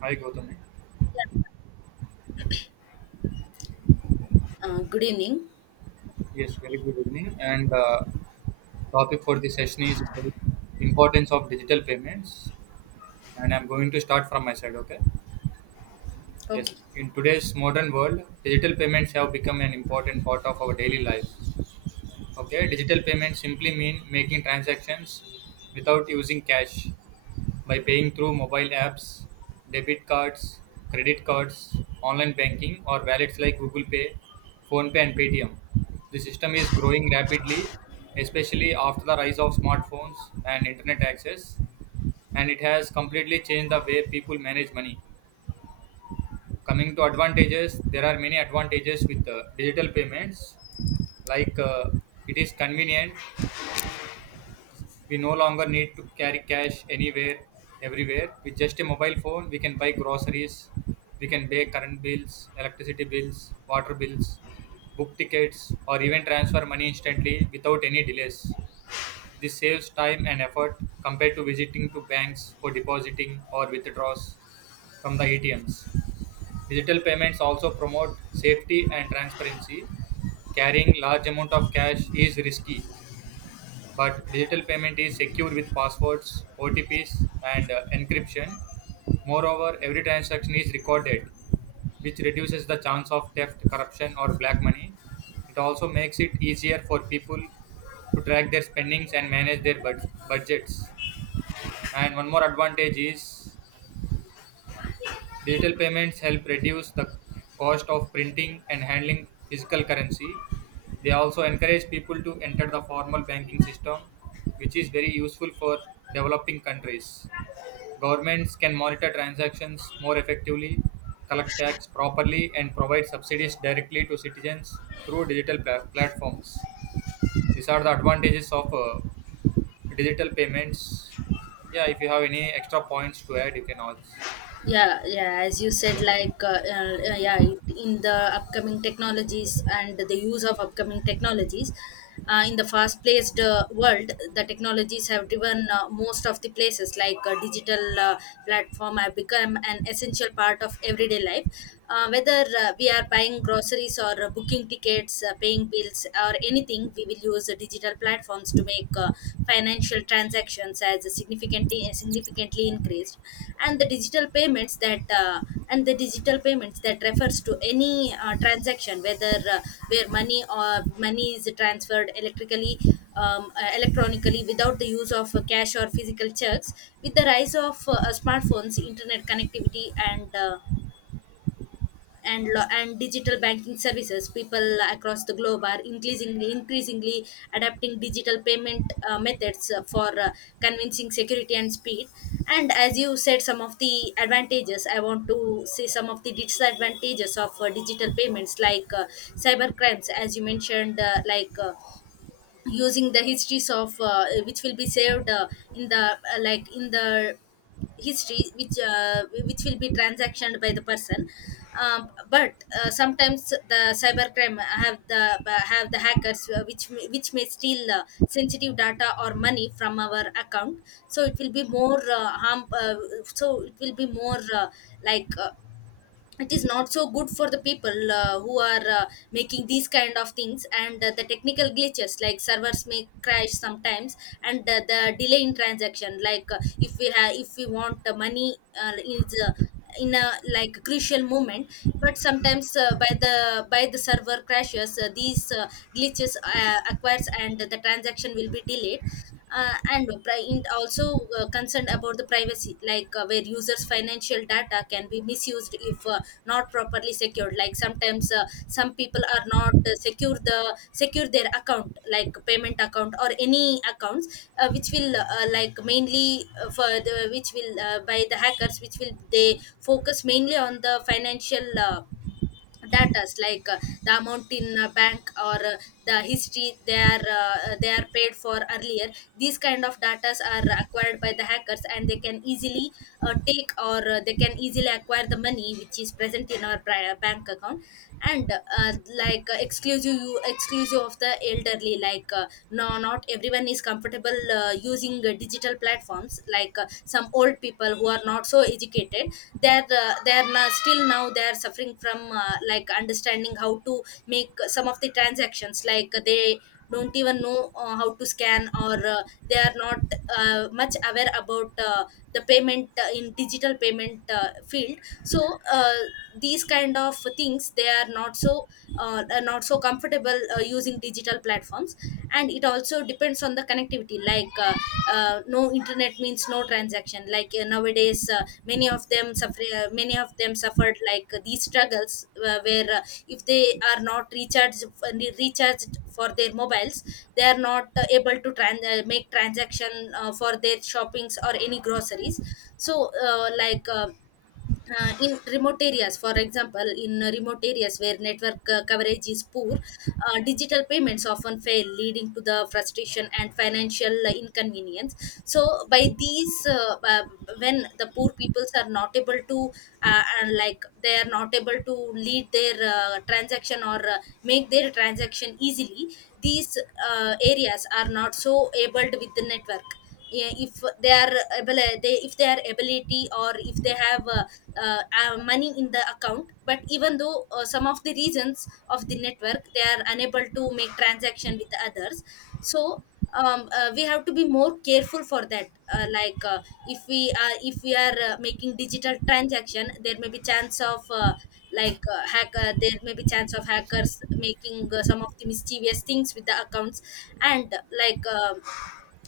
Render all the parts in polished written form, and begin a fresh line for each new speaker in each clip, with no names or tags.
Hi Gautami.
Good evening.
Yes, very good evening. And topic for this session is about importance of digital payments. And I'm going to start from my side. Okay. Yes.
Okay.
In today's modern world, digital payments have become an important part of our daily life. Okay, digital payments simply mean making transactions without using cash by paying through mobile apps, debit cards, credit cards, online banking, or wallets like Google Pay, PhonePe, and Paytm. The system is growing rapidly, especially after the rise of smartphones and internet access, and it has completely changed the way people manage money. Coming to advantages, there are many advantages with digital payments, like uh, it is convenient. We no longer need to carry cash anywhere, everywhere. With just a mobile phone, we can buy groceries, we can pay current bills, electricity bills, water bills, book tickets, or even transfer money instantly without any delays. This saves time and effort compared to visiting to banks for depositing or withdrawals from the ATMs. Digital payments also promote safety and transparency. Carrying large amount of cash is risky, but digital payment is secure with passwords, OTPs, and encryption. Moreover, every transaction is recorded, which reduces the chance of theft, corruption, or black money. It also makes it easier for people to track their spendings and manage their budgets. And one more advantage is, digital payments help reduce the cost of printing and handling physical currency. They also encourage people to enter the formal banking system, which is very useful for developing countries. Governments can monitor transactions more effectively, collect tax properly, and provide subsidies directly to citizens through digital platforms. These are the advantages of digital payments. Yeah, if you have any extra points to add, you can also.
Yeah, yeah. As you said,
Yeah.
like, yeah, it, in the upcoming technologies and the use of upcoming technologies, in the fast-paced world, the technologies have driven most of the places. Digital platform have become an essential part of everyday life. Whether we are buying groceries or booking tickets, paying bills, or anything, we will use digital platforms to make financial transactions, as significantly increased. And the digital payments that uh, and the digital payments that refers to any transaction, whether where money is transferred electrically electronically without the use of cash or physical checks. With the rise of smartphones, internet connectivity, and digital banking services, people across the globe are increasingly adapting digital payment methods for convincing, security, and speed. And as you said some of the advantages, I want to see some of the disadvantages of digital payments, like cyber crimes, as you mentioned. Using the histories of which will be saved in the history which will be transactioned by the person. But sometimes the cybercrime have the hackers which may steal sensitive data or money from our account, so it will be more harm so it will be more like It is not so good for the people who are making these kind of things. And the technical glitches, like servers may crash sometimes and the delay in transaction, like if we want the money is in a like crucial moment, but sometimes by the server crashes, these glitches occurs and the transaction will be delayed. Also concerned about the privacy, like where users financial data can be misused if not properly secured. Like sometimes some people are not secure their account, like payment account or any accounts which will like mainly for the which will by the hackers which will they focus mainly on the financial datas, like the amount in a bank or the history they are paid for earlier. These kind of datas are acquired by the hackers and they can easily take or they can easily acquire the money which is present in our bank account. And like Exclusive of the elderly, like, no, not everyone is comfortable using digital platforms. Like some old people who are not so educated, they're still now they're suffering from like understanding how to make some of the transactions. Like they don't even know how to scan or they are not much aware about the payment in digital payment field. So these kind of things, they are not so comfortable using digital platforms. And it also depends on the connectivity, like, no internet means no transaction. Like nowadays many of them suffered like these struggles, where, if they are not recharged for their mobiles, they are not make transaction for their shoppings or any groceries. So in remote areas, for example, in remote areas where network coverage is poor, digital payments often fail, leading to the frustration and financial inconvenience. So by these, when the poor peoples are not able to and like they are not able to lead their transaction or make their transaction easily, these areas are not so able with the network. Yeah, if they are able, they if they are ability or if they have money in the account, but even though some of the reasons of the network, they are unable to make transaction with others. So we have to be more careful for that, uh, like uh, if we are making digital transaction. There may be chance of like hack there may be chance of hackers making some of the mischievous things with the accounts. And like, um,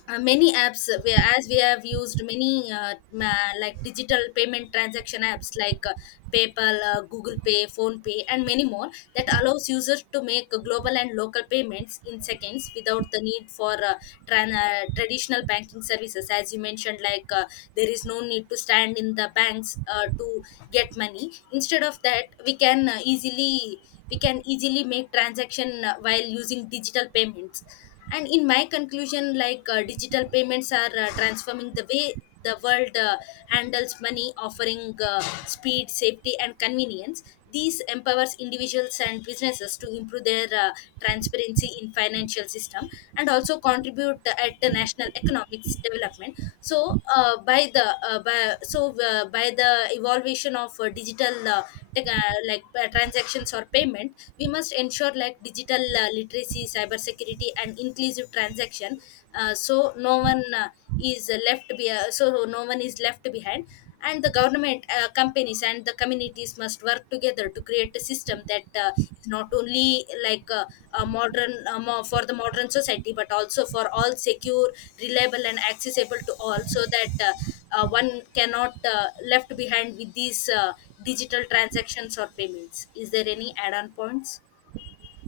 uh, many apps, as we have used many like digital payment transaction apps like PayPal, Google Pay, phone pay and many more, that allows users to make global and local payments in seconds without the need for traditional banking services. As you mentioned, like there is no need to stand in the banks to get money. Instead of that, we can easily make transaction while using digital payments. And in my conclusion, like digital payments are transforming the way the world handles money, offering speed, safety, and convenience. These empowers individuals and businesses to improve their transparency in financial system and also contribute at the national economics development. So by the evolution of digital tech, like transactions or payment, we must ensure like digital literacy, cybersecurity, and inclusive transaction. So no one is left be- So no one is left behind. And the government, companies, and the communities must work together to create a system that is not only a modern for the modern society, but also for all secure, reliable, and accessible to all, so that one cannot left behind with these digital transactions or payments. Is there any add-on points?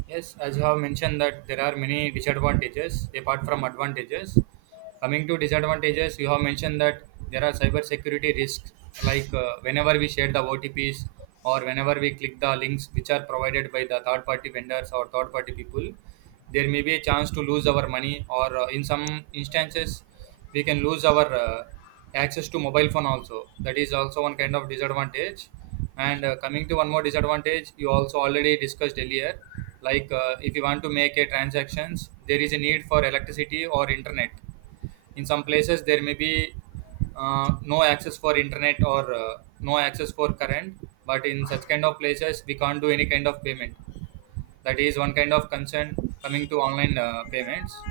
Yes, as you have mentioned that there are many disadvantages apart from advantages. Coming to disadvantages, you have mentioned that there are cybersecurity risks, whenever we share the OTPs or whenever we click the links which are provided by the third party vendors or third party people, there may be a chance to lose our money, or in some instances, we can lose our access to mobile phone also. That is also one kind of disadvantage. And coming to one more disadvantage, you also already discussed earlier, if you want to make a transactions, there is a need for electricity or internet. In some places there may be no access for internet or no access for current, but in such kind of places we can't do any kind of payment. That is one kind of concern. Coming to online payments,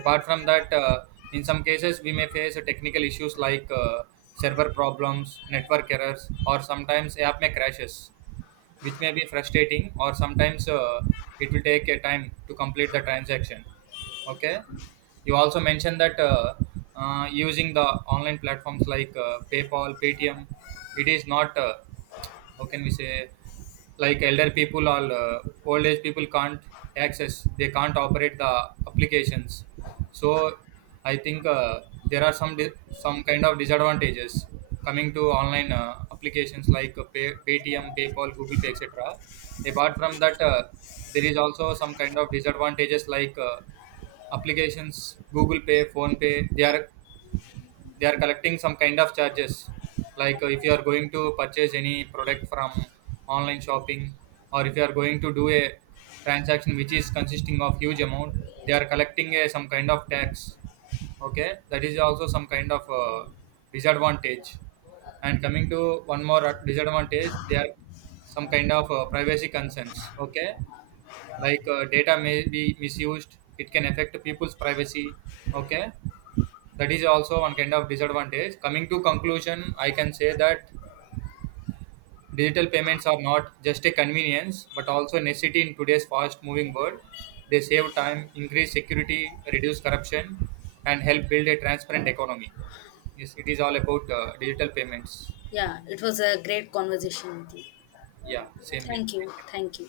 apart from that, in some cases we may face technical issues like server problems, network errors, or sometimes app may crashes, which may be frustrating, or sometimes it will take a time to complete the transaction. Okay, you also mentioned that using the online platforms like PayPal, Paytm, it is not how can we say, like, elder people or old age people can't access, they can't operate the applications. So I think there are some some kind of disadvantages coming to online applications like Paytm, PayPal, Google Pay, etc. Apart from that, there is also some kind of disadvantages like applications Google Pay, phone pay they are, they are collecting some kind of charges. If you are going to purchase any product from online shopping, or if you are going to do a transaction which is consisting of huge amount, they are collecting a, some kind of tax. Okay, that is also some kind of disadvantage. And coming to one more disadvantage, they are some kind of privacy concerns. Okay, data may be misused, it can affect people's privacy. Okay, that is also one kind of disadvantage. Coming to conclusion, I can say that digital payments are not just a convenience but also a necessity in today's fast moving world. They save time, increase security, reduce corruption, and help build a transparent economy. Yes, it is all about digital payments.
Yeah, it was a great conversation with you.
Yeah, same here.
Thank you. Thank you.